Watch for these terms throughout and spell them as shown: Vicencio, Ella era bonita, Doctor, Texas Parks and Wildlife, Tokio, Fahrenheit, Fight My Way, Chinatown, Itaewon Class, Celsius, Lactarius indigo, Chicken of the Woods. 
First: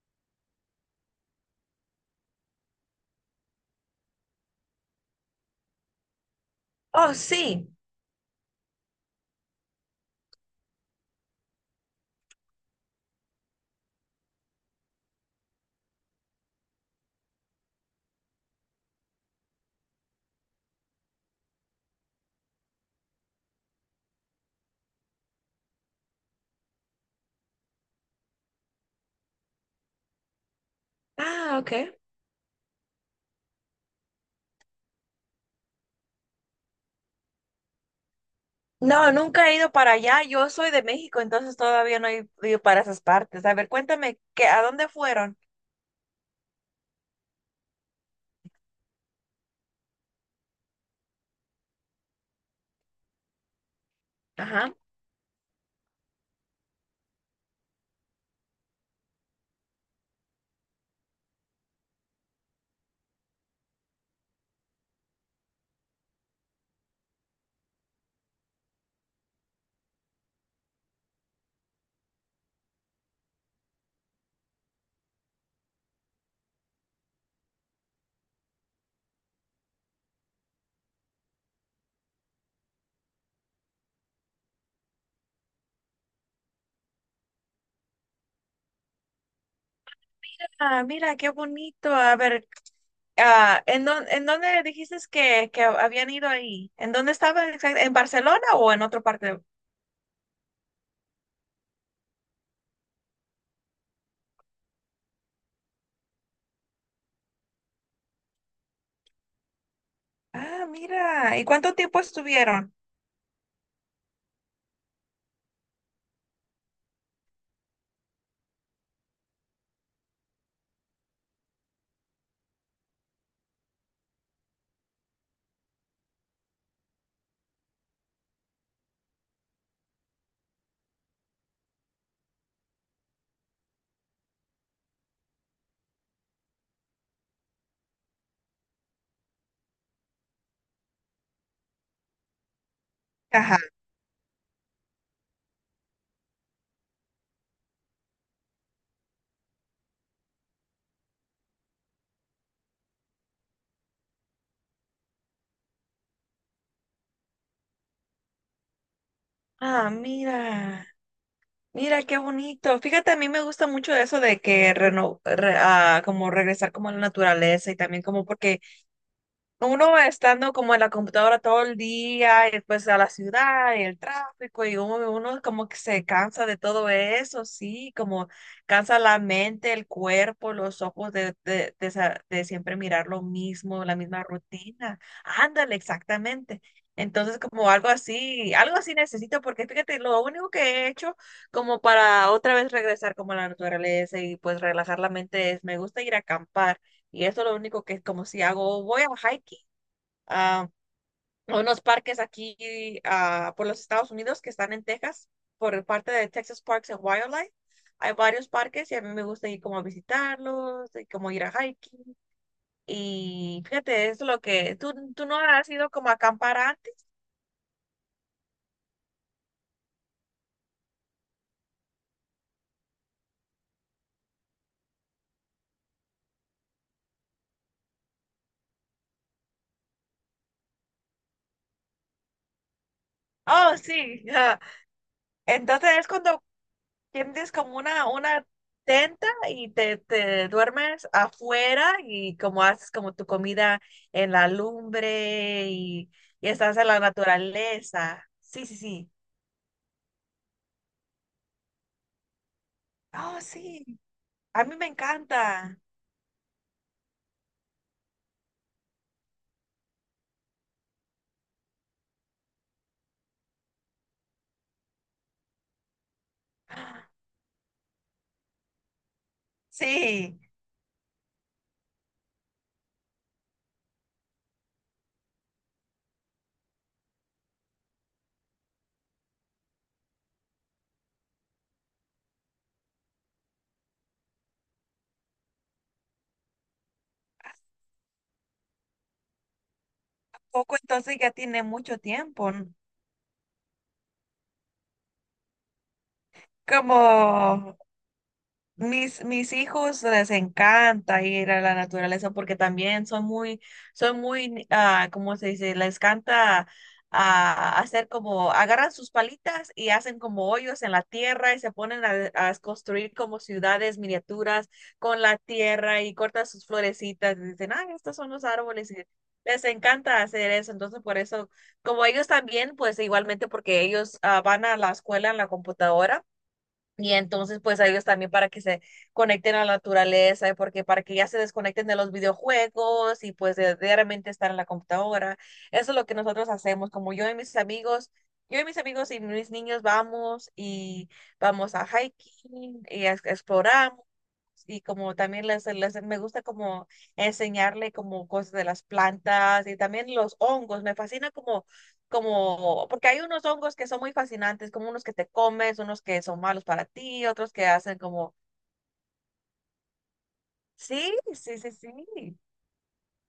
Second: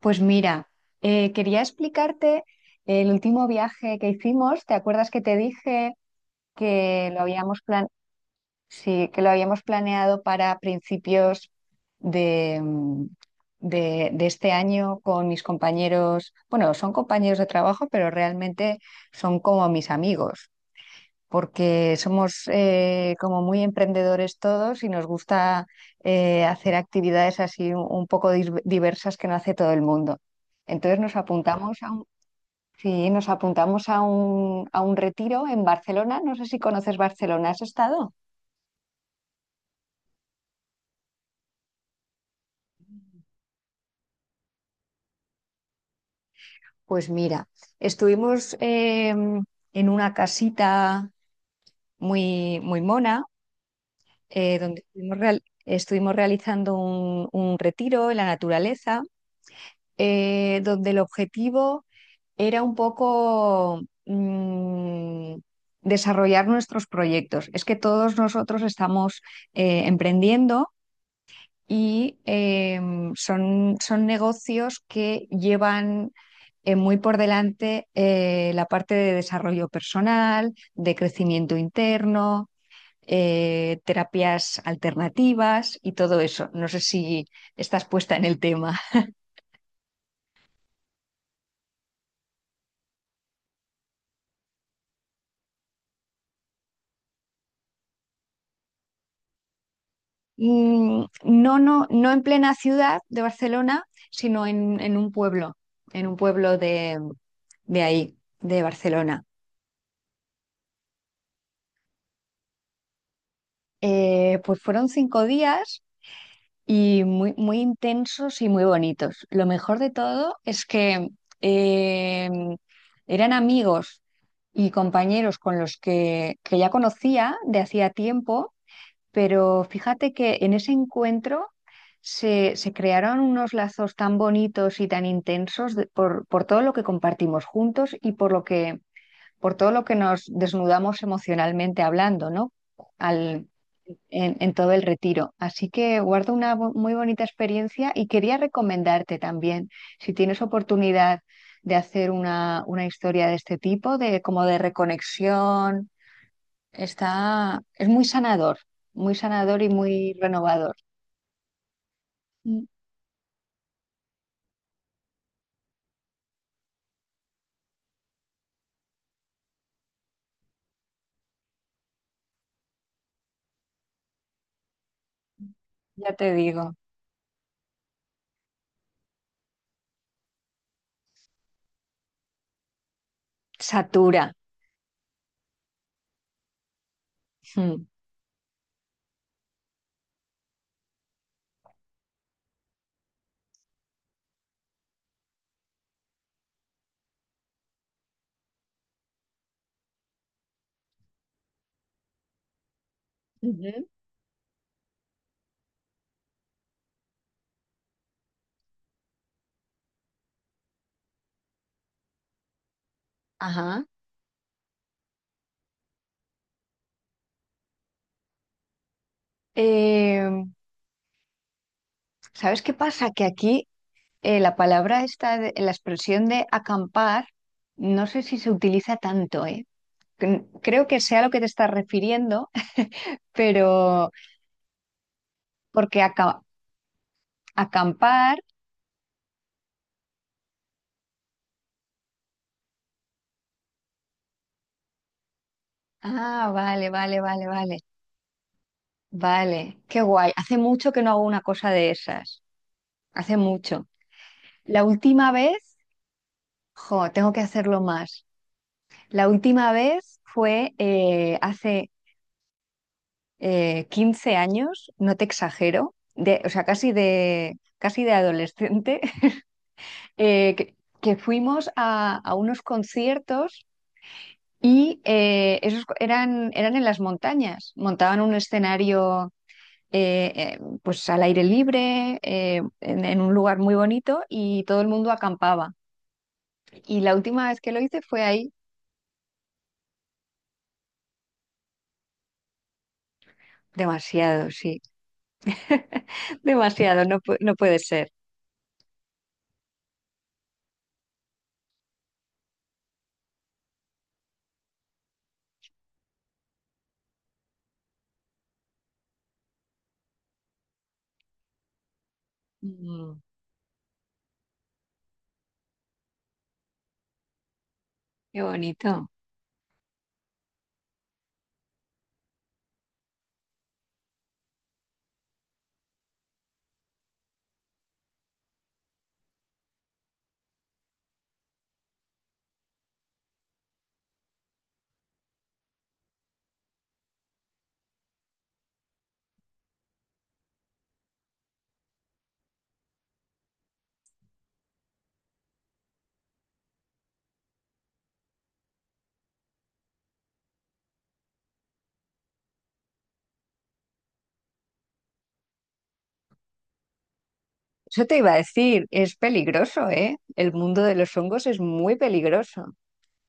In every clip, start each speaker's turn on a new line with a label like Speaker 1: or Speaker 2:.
Speaker 1: Pues mira, quería explicarte el último viaje que hicimos. ¿Te acuerdas que te dije que
Speaker 2: Oh, sí.
Speaker 1: sí, que lo habíamos planeado para principios de, mm, de este año con mis compañeros? Bueno, son compañeros de trabajo, pero realmente son como mis amigos porque somos como muy emprendedores todos y nos gusta hacer actividades así un poco diversas que no hace todo el mundo. Entonces nos
Speaker 2: Ah, ok.
Speaker 1: apuntamos a un, sí, nos apuntamos a a un retiro en Barcelona. No sé si conoces Barcelona, ¿has estado?
Speaker 2: No, nunca he ido para allá. Yo soy de México, entonces todavía no he ido para esas partes. A ver, cuéntame, ¿a dónde fueron?
Speaker 1: Pues mira, estuvimos en una casita muy, muy mona,
Speaker 2: Ajá.
Speaker 1: donde estuvimos realizando un retiro en la naturaleza, donde el objetivo era un poco desarrollar nuestros proyectos. Es que todos nosotros estamos emprendiendo y son, son negocios que llevan muy por delante la parte de desarrollo personal, de crecimiento interno. Terapias alternativas y todo eso. No sé si estás puesta en el tema.
Speaker 2: Ah, mira, qué bonito. A ver, en dónde dijiste que habían ido ahí? ¿En dónde estaban exact ¿En Barcelona o en otra parte?
Speaker 1: No, no, no en plena ciudad de Barcelona, sino en un pueblo de ahí, de Barcelona.
Speaker 2: Ah, mira. ¿Y cuánto tiempo estuvieron?
Speaker 1: Pues fueron cinco días y muy, muy intensos y muy bonitos. Lo mejor de todo es que eh, eran amigos y compañeros con los que ya conocía de hacía tiempo. Pero fíjate que en ese encuentro se, se crearon unos lazos tan bonitos y tan intensos por todo lo que compartimos juntos y por lo por todo lo que nos desnudamos emocionalmente hablando, ¿no? Al,
Speaker 2: Ajá.
Speaker 1: en todo el retiro. Así que guardo una muy bonita experiencia y quería recomendarte también, si tienes oportunidad de hacer una historia de este tipo, de como de reconexión. Es muy sanador y
Speaker 2: Ah,
Speaker 1: muy renovador.
Speaker 2: mira, mira qué
Speaker 1: Mm.
Speaker 2: bonito. Fíjate, a mí me gusta mucho eso de que como regresar como a la naturaleza y también como porque uno estando como en la computadora todo el día y después a la ciudad y el tráfico y uno como que se
Speaker 1: Ya te
Speaker 2: cansa de
Speaker 1: digo,
Speaker 2: todo eso, sí, como cansa la mente, el cuerpo, los ojos de siempre mirar lo mismo, la
Speaker 1: satura.
Speaker 2: misma rutina. Ándale, exactamente. Entonces como
Speaker 1: Mm.
Speaker 2: algo así necesito porque fíjate, lo único que he hecho como para otra vez regresar como a la naturaleza y pues relajar la mente es, me gusta ir a acampar. Y eso es lo único que es como si hago, voy a hiking, a unos parques aquí por los
Speaker 1: Ujú.
Speaker 2: Estados Unidos que están en Texas, por parte de Texas Parks and Wildlife. Hay varios parques y a mí me gusta ir como a visitarlos, y como ir a hiking. Y
Speaker 1: Ajá.
Speaker 2: fíjate, eso es lo que, ¿tú no has ido como a acampar antes?
Speaker 1: Eh, ¿Sabes qué pasa? Que aquí la expresión de acampar, no sé si se utiliza tanto, ¿eh? Creo que sea a lo que te estás refiriendo,
Speaker 2: Oh,
Speaker 1: pero
Speaker 2: sí. Entonces
Speaker 1: porque
Speaker 2: es cuando tienes como
Speaker 1: acampar...
Speaker 2: una tenta y te duermes afuera y como haces como tu comida en la lumbre y
Speaker 1: Ah,
Speaker 2: estás en
Speaker 1: vale,
Speaker 2: la
Speaker 1: vale, vale, vale.
Speaker 2: naturaleza. Sí, sí, sí.
Speaker 1: Vale, qué guay. Hace mucho que no hago una cosa de esas. Hace
Speaker 2: Oh, sí.
Speaker 1: mucho.
Speaker 2: A mí
Speaker 1: La
Speaker 2: me
Speaker 1: última vez,
Speaker 2: encanta.
Speaker 1: jo, tengo que hacerlo más. La última vez fue hace 15 años, no te exagero, de, o sea,
Speaker 2: Ah,
Speaker 1: casi de adolescente,
Speaker 2: sí.
Speaker 1: eh, que, que fuimos a unos conciertos y esos eran, eran en las montañas. Montaban un escenario eh, pues al aire libre, en un lugar muy bonito y todo el mundo acampaba. Y la última vez que lo hice fue ahí.
Speaker 2: Poco entonces ya tiene mucho tiempo, ¿no?
Speaker 1: Demasiado, sí.
Speaker 2: Como
Speaker 1: Demasiado, no, no puede ser.
Speaker 2: mis hijos les encanta ir a la naturaleza porque también ¿cómo se dice? Les encanta hacer como, agarran sus palitas y hacen como hoyos en la tierra y se ponen a construir
Speaker 1: Mm.
Speaker 2: como ciudades miniaturas con la tierra y cortan sus florecitas y dicen, ah, estos son
Speaker 1: Qué
Speaker 2: los árboles y
Speaker 1: bonito.
Speaker 2: les encanta hacer eso. Entonces, por eso, como ellos también, pues igualmente porque ellos van a la escuela en la computadora. Y entonces, pues a ellos también para que se conecten a la naturaleza, y porque para que ya se desconecten de los videojuegos y pues de realmente estar en la computadora. Eso es lo que nosotros hacemos, como yo y mis amigos, yo y mis amigos y mis niños vamos y vamos a hiking y exploramos y como también me gusta como enseñarle como cosas de las plantas y también los hongos. Me fascina porque hay unos hongos que son muy fascinantes, como unos que te comes, unos que son malos para ti, otros que hacen
Speaker 1: Eso te iba
Speaker 2: como,
Speaker 1: a decir, es peligroso, ¿eh? El mundo de los
Speaker 2: sí,
Speaker 1: hongos
Speaker 2: sí,
Speaker 1: es
Speaker 2: sí,
Speaker 1: muy
Speaker 2: sí.
Speaker 1: peligroso.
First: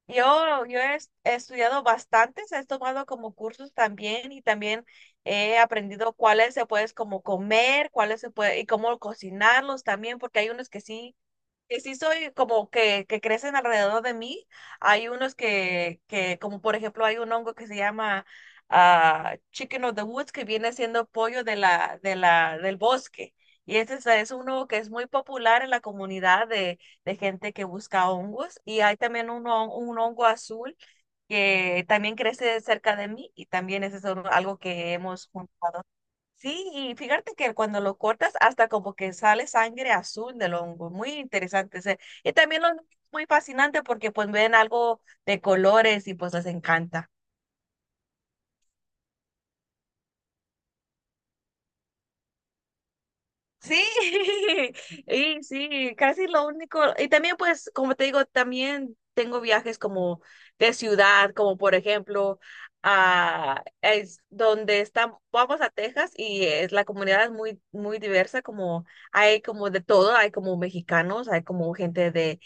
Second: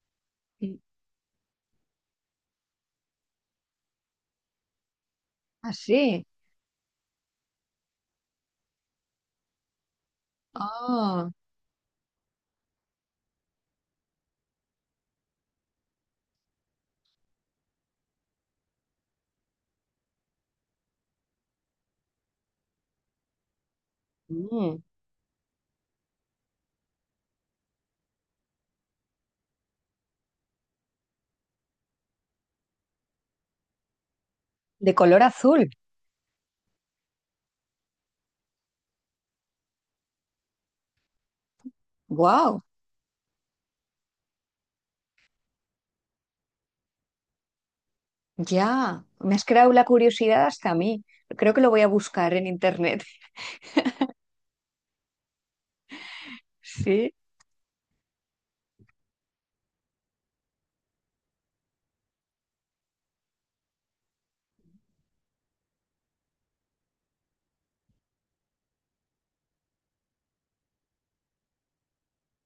Speaker 1: Sí.
Speaker 2: He estudiado bastantes, he tomado como cursos también y también he aprendido
Speaker 1: Así.
Speaker 2: cuáles se puedes como comer, cuáles se puede y cómo cocinarlos también, porque hay unos
Speaker 1: Ah,
Speaker 2: que sí soy como que crecen alrededor de mí. Hay unos como por ejemplo, hay un hongo que se llama Chicken of the Woods, que viene siendo pollo de del bosque. Y este es
Speaker 1: sí. Ah,
Speaker 2: uno que
Speaker 1: mm.
Speaker 2: es muy popular en la comunidad de gente que busca hongos. Y hay también un hongo azul que también crece cerca de mí y también ese es algo
Speaker 1: De
Speaker 2: que
Speaker 1: color
Speaker 2: hemos
Speaker 1: azul.
Speaker 2: juntado. Sí, y fíjate que cuando lo cortas hasta como que sale sangre azul del hongo, muy interesante. Y también
Speaker 1: Wow,
Speaker 2: lo muy fascinante porque pues ven algo de colores y pues les encanta.
Speaker 1: ya. Me has creado la curiosidad hasta a mí. Creo que lo voy a buscar en internet.
Speaker 2: Sí, y sí, casi lo único. Y
Speaker 1: Sí,
Speaker 2: también, pues, como te digo, también tengo viajes como de ciudad, como por ejemplo, a es donde estamos, vamos a Texas y es, la comunidad es muy diversa, como hay como de todo, hay como mexicanos, hay como gente de,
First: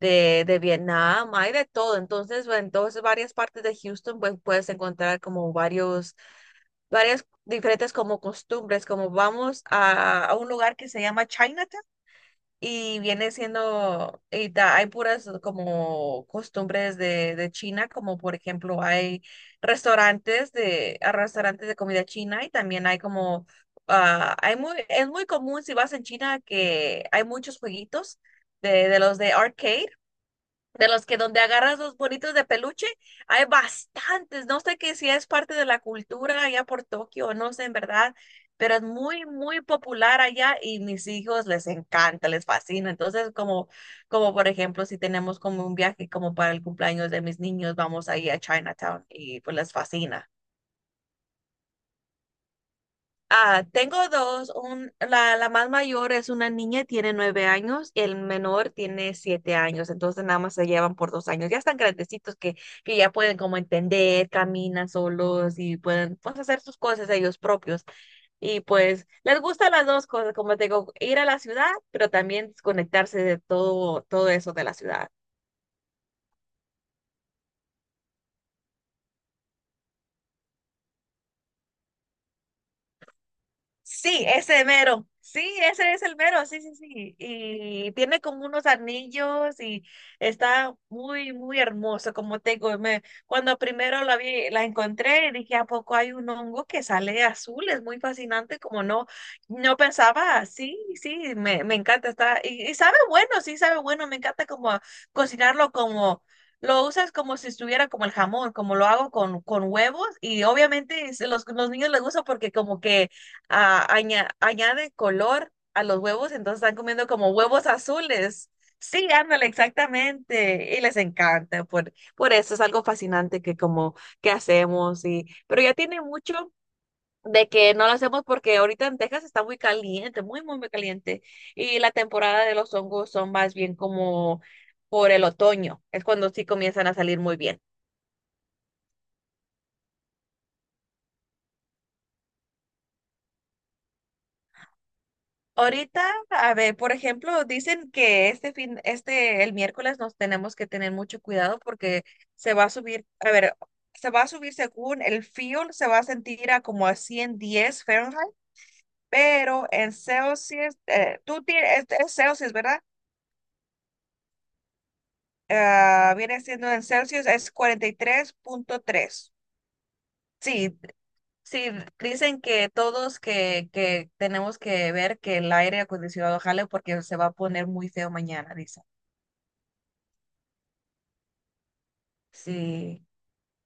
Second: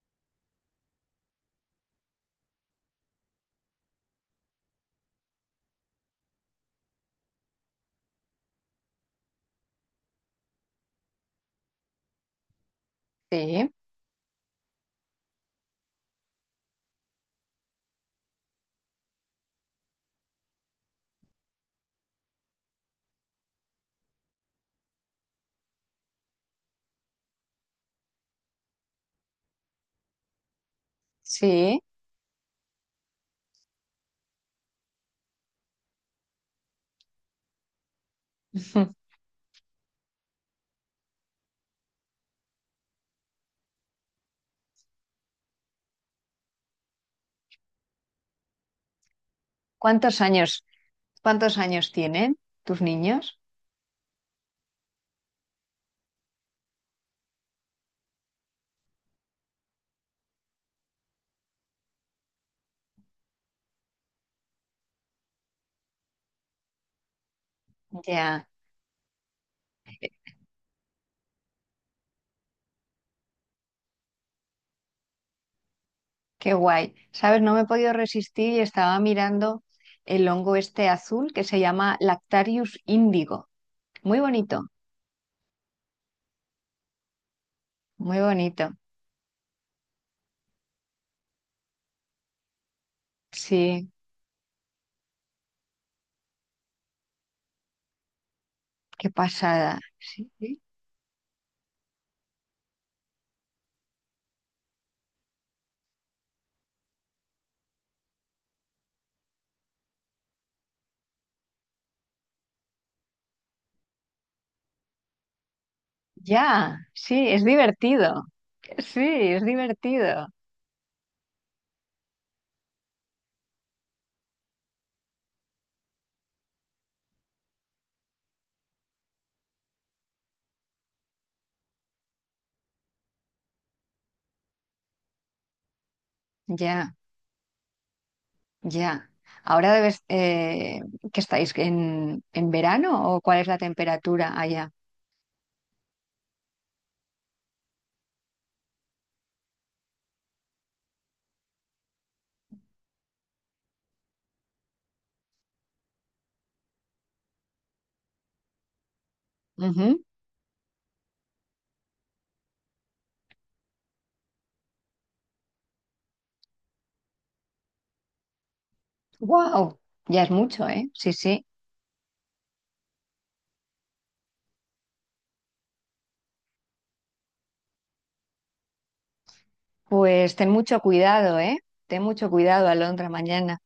Speaker 2: de, de Vietnam, hay de todo. Entonces, bueno, entonces varias partes de Houston, pues puedes encontrar como varios varias diferentes como costumbres, como vamos a un lugar que se llama Chinatown y viene
Speaker 1: sí,
Speaker 2: siendo, y hay puras como costumbres de China, como por ejemplo hay restaurantes a restaurantes de comida china y también hay como, hay muy, es muy común si vas en China que hay muchos jueguitos de los de arcade de los que donde agarras
Speaker 1: sí.
Speaker 2: los bonitos de peluche, hay bastantes. No sé que si es parte de la cultura allá por Tokio, no sé en verdad, pero es muy popular allá y mis hijos les encanta, les fascina. Entonces, como, como por ejemplo, si tenemos como un viaje como para el cumpleaños de mis niños, vamos ahí a Chinatown y pues les
Speaker 1: ¿Cuántos
Speaker 2: fascina.
Speaker 1: años, cuántos años tienen tus niños?
Speaker 2: Ah, tengo dos. La más mayor es una niña, tiene 9 años, el menor tiene 7 años, entonces nada más se llevan por 2 años. Ya están grandecitos que ya pueden como entender, caminan solos y pueden pues, hacer sus cosas ellos propios.
Speaker 1: Ya.
Speaker 2: Y pues les gustan las dos cosas, como te digo, ir a la ciudad, pero también desconectarse de todo, todo eso de la ciudad.
Speaker 1: Qué guay. ¿Sabes? No me he podido resistir y estaba mirando el hongo este azul que se llama Lactarius índigo. Muy
Speaker 2: Sí,
Speaker 1: bonito,
Speaker 2: ese mero. Sí, ese es el mero, sí, sí, sí. Y
Speaker 1: muy
Speaker 2: tiene como unos
Speaker 1: bonito.
Speaker 2: anillos y está muy hermoso, como te digo. Cuando
Speaker 1: Sí,
Speaker 2: primero la vi, la encontré, dije, ¿a poco hay un hongo que sale azul? Es muy fascinante, como no,
Speaker 1: qué
Speaker 2: no
Speaker 1: pasada. Sí,
Speaker 2: pensaba,
Speaker 1: sí.
Speaker 2: sí, sí, me encanta, está, y sabe bueno, sí, sabe bueno, me encanta como cocinarlo como... Lo usas como si estuviera como el jamón, como lo hago con huevos y obviamente los niños les gusta porque como que añade color a los huevos, entonces están
Speaker 1: Ya,
Speaker 2: comiendo
Speaker 1: sí,
Speaker 2: como
Speaker 1: es
Speaker 2: huevos
Speaker 1: divertido.
Speaker 2: azules.
Speaker 1: Sí,
Speaker 2: Sí,
Speaker 1: es
Speaker 2: ándale,
Speaker 1: divertido.
Speaker 2: exactamente. Y les encanta. Por eso es algo fascinante que como que hacemos. Y, pero ya tiene mucho de que no lo hacemos porque ahorita en Texas está muy caliente, muy caliente. Y la temporada de los hongos son más bien como por el otoño. Es cuando sí comienzan a
Speaker 1: Ya,
Speaker 2: salir muy bien.
Speaker 1: ya. Ahora debes, que estáis en verano o cuál es la temperatura allá.
Speaker 2: Ahorita, a ver, por ejemplo, dicen que este fin, este, el miércoles nos tenemos que tener mucho cuidado porque se va a subir, a ver, se va a subir según el fuel, se va a sentir a como a 110 °F, pero en Celsius, tú tienes, es Celsius, ¿verdad? Ah, viene siendo en Celsius, es 43,3.
Speaker 1: Wow, ya es mucho,
Speaker 2: Sí,
Speaker 1: ¿eh? Sí, sí.
Speaker 2: sí, dicen que todos que tenemos que ver que el aire acondicionado jale porque se va a poner muy feo mañana,
Speaker 1: Pues ten mucho cuidado, ¿eh? Ten mucho cuidado,
Speaker 2: sí.
Speaker 1: Alondra, mañana.